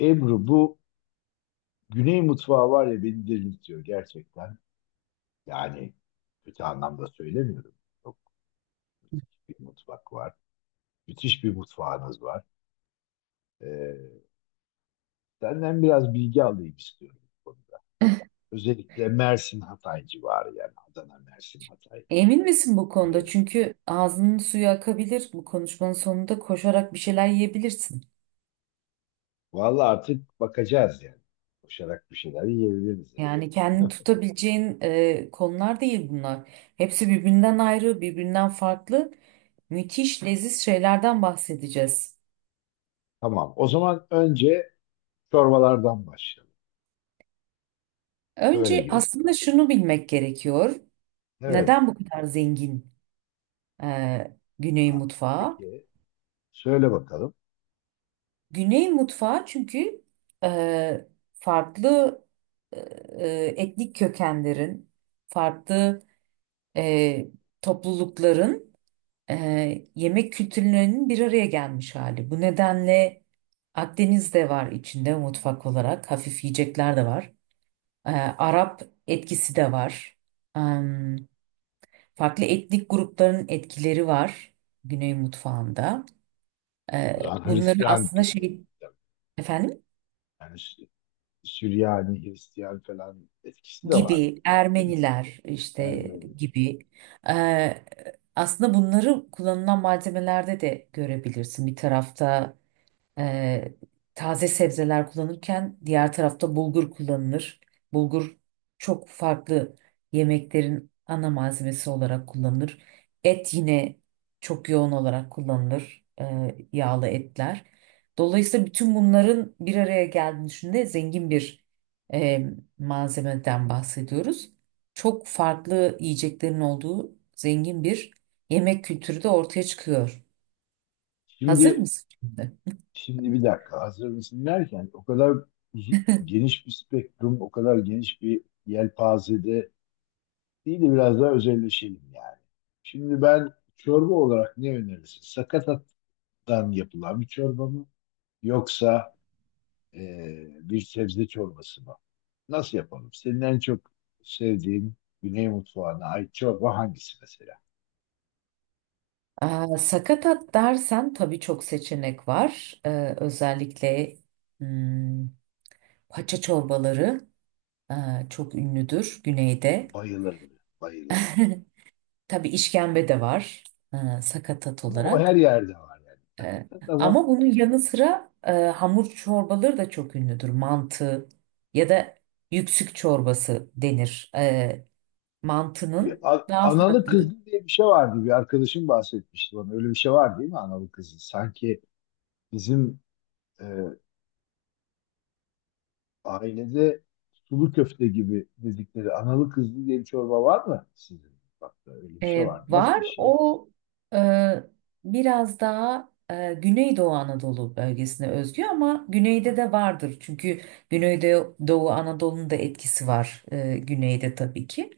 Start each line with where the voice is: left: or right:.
left: Ebru, bu Güney mutfağı var ya, beni delirtiyor gerçekten. Yani kötü anlamda söylemiyorum. Çok müthiş bir mutfak var. Müthiş bir mutfağınız var. Ee, Senden biraz bilgi alayım istiyorum bu konuda. Özellikle Mersin Hatay civarı, yani Adana, Mersin, Hatay,
right: Emin misin bu konuda?
left: Güney.
right: Çünkü ağzının suyu akabilir. Bu konuşmanın sonunda koşarak bir şeyler yiyebilirsin.
left: Vallahi artık bakacağız yani. Koşarak bir şeyler yiyebiliriz yani.
right: Yani kendini tutabileceğin konular değil bunlar. Hepsi birbirinden ayrı, birbirinden farklı. Müthiş, leziz şeylerden bahsedeceğiz.
left: Tamam. O zaman önce çorbalardan başlayalım. Böyle
right: Önce
left: girelim.
right: aslında şunu bilmek gerekiyor.
left: Evet.
right: Neden bu kadar zengin Güney
left: Ha,
right: mutfağı?
left: peki. Söyle bakalım.
right: Güney mutfağı çünkü e, farklı e, etnik kökenlerin, farklı e, toplulukların yemek kültürlerinin bir araya gelmiş hali. Bu nedenle Akdeniz de var içinde mutfak olarak. Hafif yiyecekler de var. E, Arap etkisi de var. Em, Farklı etnik grupların etkileri var Güney mutfağında. E,
left: O zaman
right: Bunları
left: Hristiyan
right: aslında
left: kökenli.
right: şey efendim
left: Yani Süryani, Hristiyan falan etkisi de var.
right: gibi
left: Değil mi?
right: Ermeniler
left: Ermeni.
right: gibi e, aslında bunları kullanılan malzemelerde de görebilirsin. Bir tarafta Ee, taze sebzeler kullanırken diğer tarafta bulgur kullanılır. Bulgur çok farklı yemeklerin ana malzemesi olarak kullanılır. Et yine çok yoğun olarak kullanılır. Yağlı etler. Dolayısıyla bütün bunların bir araya geldiğini düşündüğünde zengin bir e, malzemeden bahsediyoruz. Çok farklı yiyeceklerin olduğu zengin bir yemek kültürü de ortaya çıkıyor. Hazır
left: Şimdi,
right: mısın şimdi?
left: şimdi, bir dakika, hazır mısın derken, o kadar uzu- geniş bir spektrum, o kadar geniş bir yelpazede değil de biraz daha özelleşelim yani. Şimdi ben çorba olarak ne önerirsin? Sakatattan yapılan bir çorba mı? Yoksa bir sebze çorbası mı? Nasıl yapalım? Senin en çok sevdiğin Güney mutfağına ait çorba hangisi mesela?
right: Sakatat dersen tabii çok seçenek var. Özellikle hmm, paça çorbaları e, çok ünlüdür güneyde.
left: Bayılırım, bayılırım.
right: Tabii işkembe de var, sakatat
left: Ama o her
right: olarak.
left: yerde var yani.
right: E,
left: Hakikaten ama
right: Ama bunun yanı sıra hamur çorbaları da çok ünlüdür. Mantı ya da yüksük çorbası denir. Mantının daha
left: analı
right: farklı.
left: kızlı diye bir şey vardı. Bir arkadaşım bahsetmişti bana. Öyle bir şey var değil mi, analı kızlı? Sanki bizim e, ailede sulu köfte gibi dedikleri analı kızlı diye bir çorba var mı sizin? Bak da, öyle bir şey var mı?
right: Var
left: Nasıl bir şey?
right: o, e, biraz daha Güneydoğu Anadolu bölgesine özgü ama güneyde de vardır. Çünkü Güneydoğu Anadolu'nun da etkisi var güneyde tabii ki.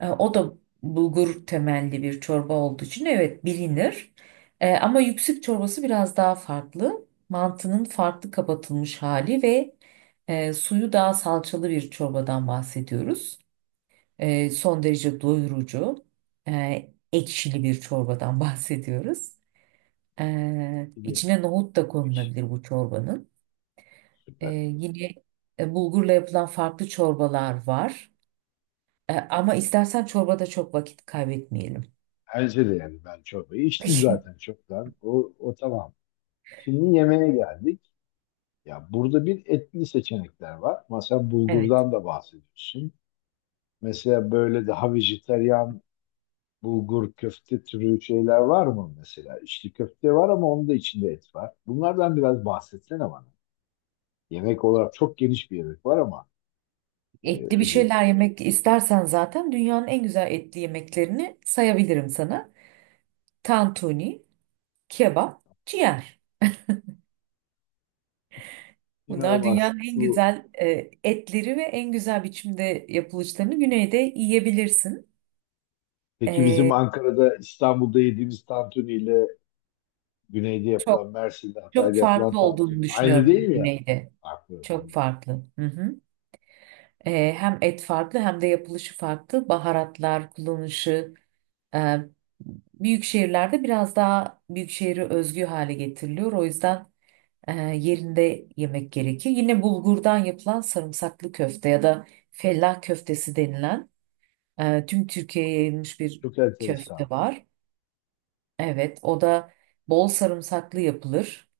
right: O da bulgur temelli bir çorba olduğu için evet bilinir. Ama yüksük çorbası biraz daha farklı. Mantının farklı kapatılmış hali ve suyu daha salçalı bir çorbadan bahsediyoruz. Son derece doyurucu, ekşili bir çorbadan bahsediyoruz.
left: Bir de-
right: İçine nohut da konulabilir bu çorbanın.
left: Süper.
right: Yine bulgurla yapılan farklı çorbalar var. Ama istersen çorbada çok vakit kaybetmeyelim.
left: Bence de, yani ben çorbayı içtim zaten çoktan. O, o tamam. Şimdi yemeğe geldik. Ya, burada bir etli seçenekler var. Mesela
right: Evet.
left: bulgurdan da bahsediyorsun. Mesela böyle daha vejetaryen bulgur köfte türü şeyler var mı mesela? İçli köfte var ama onun da içinde et var. Bunlardan biraz bahsetsene bana. Yemek olarak çok geniş bir yemek var ama e,
right: Etli bir şeyler
left: özellikle
right: yemek istersen zaten dünyanın en güzel etli yemeklerini sayabilirim sana. Tantuni, kebap, ciğer. Bunlar
left: inanılmaz.
right: dünyanın en güzel etleri ve en güzel biçimde yapılışlarını güneyde yiyebilirsin.
left: Peki bizim
right: E,
left: Ankara'da, İstanbul'da yediğimiz tantuniyle güneyde
right: çok
left: yapılan, Mersin'de,
right: çok
left: Hatay'da yapılan
right: farklı
left: tantuni
right: olduğunu
left: aynı değil
right: düşünüyorum
left: mi yani?
right: güneyde.
left: Farklı.
right: Çok farklı. Hı hı. Hem et farklı hem de yapılışı farklı. Baharatlar kullanışı, e, büyük şehirlerde biraz daha büyük şehri özgü hale getiriliyor. O yüzden yerinde yemek gerekiyor. Yine bulgurdan yapılan sarımsaklı köfte ya da fellah köftesi denilen, tüm Türkiye'ye yayılmış bir
left: Çok enteresan.
right: köfte var. Evet, o da bol sarımsaklı yapılır.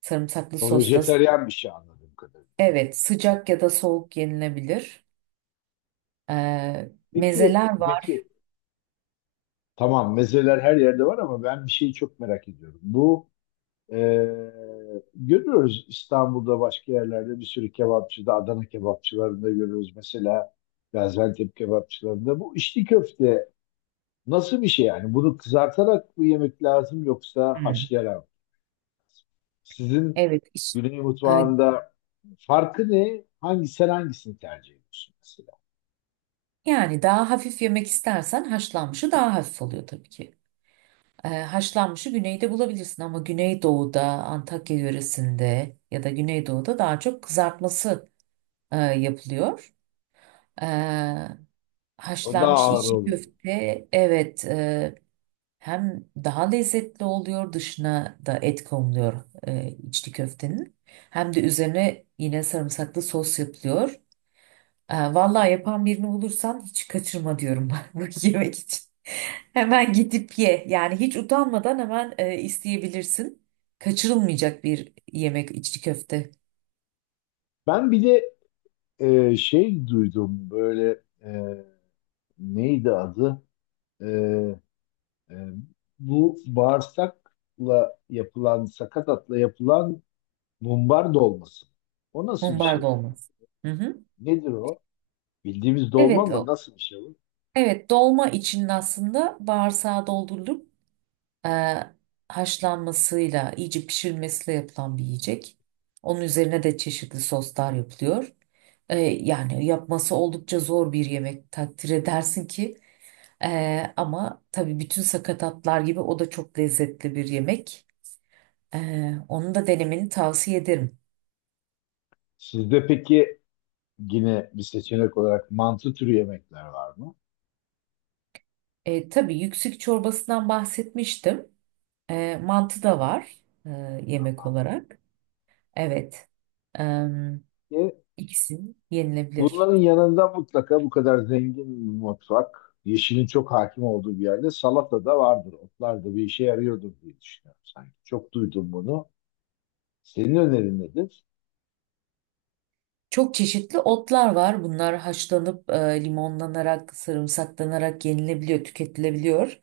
right: Sarımsaklı
left: O
right: sosta
left: vejeteryan bir şey anladığım kadarıyla.
right: evet, sıcak ya da soğuk yenilebilir. Ee,
left: Peki,
right: Mezeler var.
left: peki, tamam, mezeler her yerde var ama ben bir şeyi çok merak ediyorum. E, görüyoruz, İstanbul'da, başka yerlerde, bir sürü kebapçıda, Adana kebapçılarında görüyoruz, mesela Gaziantep kebapçılarında. Bu içli köfte nasıl bir şey yani? Bunu kızartarak mı yemek lazım, yoksa
right: Hmm,
left: haşlayarak mı? Sizin
right: Evet, iş-
left: Güney
right: Ee,
left: mutfağında farkı ne? Sen hangisini tercih ediyorsun mesela?
right: Yani daha hafif yemek istersen haşlanmışı daha hafif oluyor tabii ki. Haşlanmışı güneyde bulabilirsin ama güneydoğuda, Antakya yöresinde ya da güneydoğuda daha çok kızartması yapılıyor.
left: O daha
right: Haşlanmış
left: ağır
right: içi
left: olur.
right: köfte evet, hem daha lezzetli oluyor, dışına da et konuluyor içli köftenin, hem de üzerine yine sarımsaklı sos yapılıyor. Vallahi yapan birini bulursan hiç kaçırma diyorum bak, bu yemek için. Hemen gidip ye yani, hiç utanmadan hemen isteyebilirsin. Kaçırılmayacak bir yemek içli köfte.
left: Ben bir de şey duydum, neydi adı? E, e, Bu bağırsakla yapılan, sakatatla yapılan mumbar dolması. O nasıl bir
right: Mumbar
left: şey?
right: dolması. Hı hı.
left: Nedir o? Bildiğimiz dolma
right: Evet,
left: mı?
right: o.
left: Nasıl bir şey bu?
right: Evet, dolma için aslında bağırsağı doldurulur. e, Haşlanmasıyla, iyice pişirilmesiyle yapılan bir yiyecek. Onun üzerine de çeşitli soslar yapılıyor. Yani yapması oldukça zor bir yemek, takdir edersin ki. Ama tabii bütün sakatatlar gibi o da çok lezzetli bir yemek. E, Onu da denemeni tavsiye ederim.
left: Sizde peki yine bir seçenek olarak mantı türü yemekler var mı?
right: Tabii yüksük çorbasından bahsetmiştim. Mantı da var e, yemek olarak. Evet. E,
left: Evet.
right: ikisi yenilebilir.
left: Bunların yanında mutlaka, bu kadar zengin bir mutfak, yeşilin çok hakim olduğu bir yerde salata da vardır. Otlar da bir işe yarıyordur diye düşünüyorum sanki. Çok duydum bunu. Senin önerin nedir?
right: Çok çeşitli otlar var. Bunlar haşlanıp limonlanarak, sarımsaklanarak yenilebiliyor, tüketilebiliyor.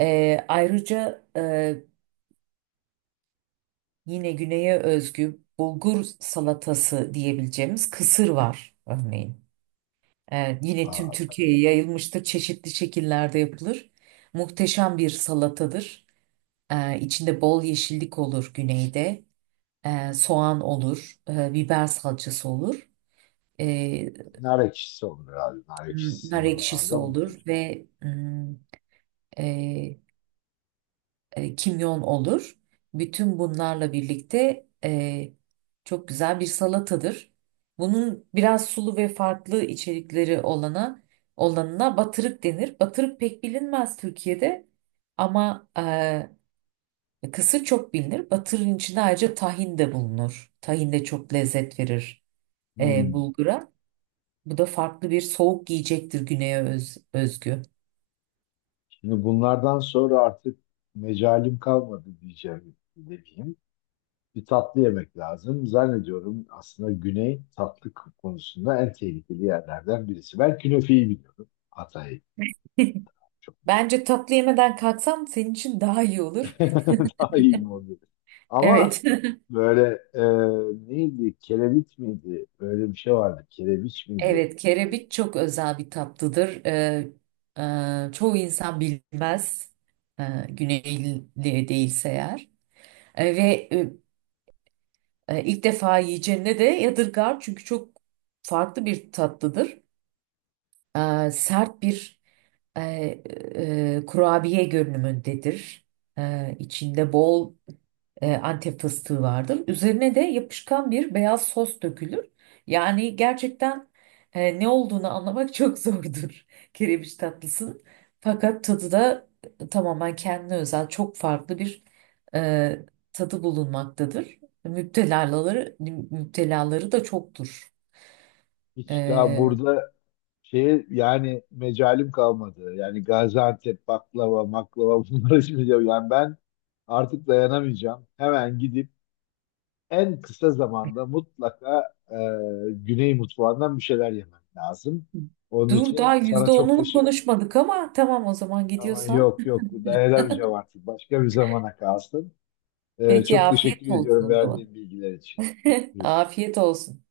right: Ayrıca yine güneye özgü bulgur salatası diyebileceğimiz kısır var örneğin. Yine tüm
left: Aa, tabii.
right: Türkiye'ye yayılmıştır. Çeşitli şekillerde yapılır. Muhteşem bir salatadır. İçinde bol yeşillik olur güneyde. Soğan olur, biber salçası olur. E,
left: Nar ekşisi olur herhalde. Nar
right: Nar
left: ekşisinin
right: ekşisi
left: oralarda
right: olur
left: muhteşem.
right: ve e, kimyon olur. Bütün bunlarla birlikte çok güzel bir salatadır. Bunun biraz sulu ve farklı içerikleri olanına batırık denir. Batırık pek bilinmez Türkiye'de, ama kısır çok bilinir. Batırın içinde ayrıca tahin de bulunur. Tahin de çok lezzet verir
left: Hmm.
right: bulgura. Bu da farklı bir soğuk yiyecektir güneye özgü.
left: Şimdi bunlardan sonra artık mecalim kalmadı diyeceğim. Demeyeyim. Bir tatlı yemek lazım. Zannediyorum aslında Güney, tatlı konusunda en tehlikeli yerlerden birisi. Ben künefeyi biliyorum. Hatay çok meşhur.
right: Bence tatlı yemeden kalksam senin için daha iyi olur.
left: Daha iyi mi oldu? Ama
right: Evet.
left: böyle e, neydi? Kereviç miydi? Böyle bir şey vardı. Kereviç miydi?
right: Evet, kerebit çok özel bir tatlıdır. Çoğu insan bilmez. Güneyli değilse eğer. Ee, ve e, ilk defa yiyeceğine de yadırgar çünkü çok farklı bir tatlıdır. Sert bir e, kurabiye görünümündedir. İçinde bol Antep fıstığı vardır. Üzerine de yapışkan bir beyaz sos dökülür. Yani gerçekten ne olduğunu anlamak çok zordur kerebiç tatlısının. Fakat tadı da tamamen kendine özel çok farklı bir e, tadı bulunmaktadır. Müptelaları, müptelaları da çoktur.
left: Hiç daha
right: E,
left: burada yani mecalim kalmadı. Yani Gaziantep baklava, maklava bunları içmeyeceğim. Yani ben artık dayanamayacağım. Hemen gidip en kısa zamanda mutlaka Güney mutfağından bir şeyler yemem lazım. Onun
right: Dur,
left: için
right: daha
left: sana
right: yüzde
left: çok
right: onunu
left: teşekkür.
right: konuşmadık ama tamam, o zaman
left: Ama
right: gidiyorsan.
left: yok yok, dayanamayacağım artık. Başka bir zamana kalsın.
right: Peki,
left: Çok
right: afiyet
left: teşekkür
right: olsun
left: ediyorum
right: o zaman.
left: verdiğin bilgiler için. Görüşürüz.
right: Afiyet olsun.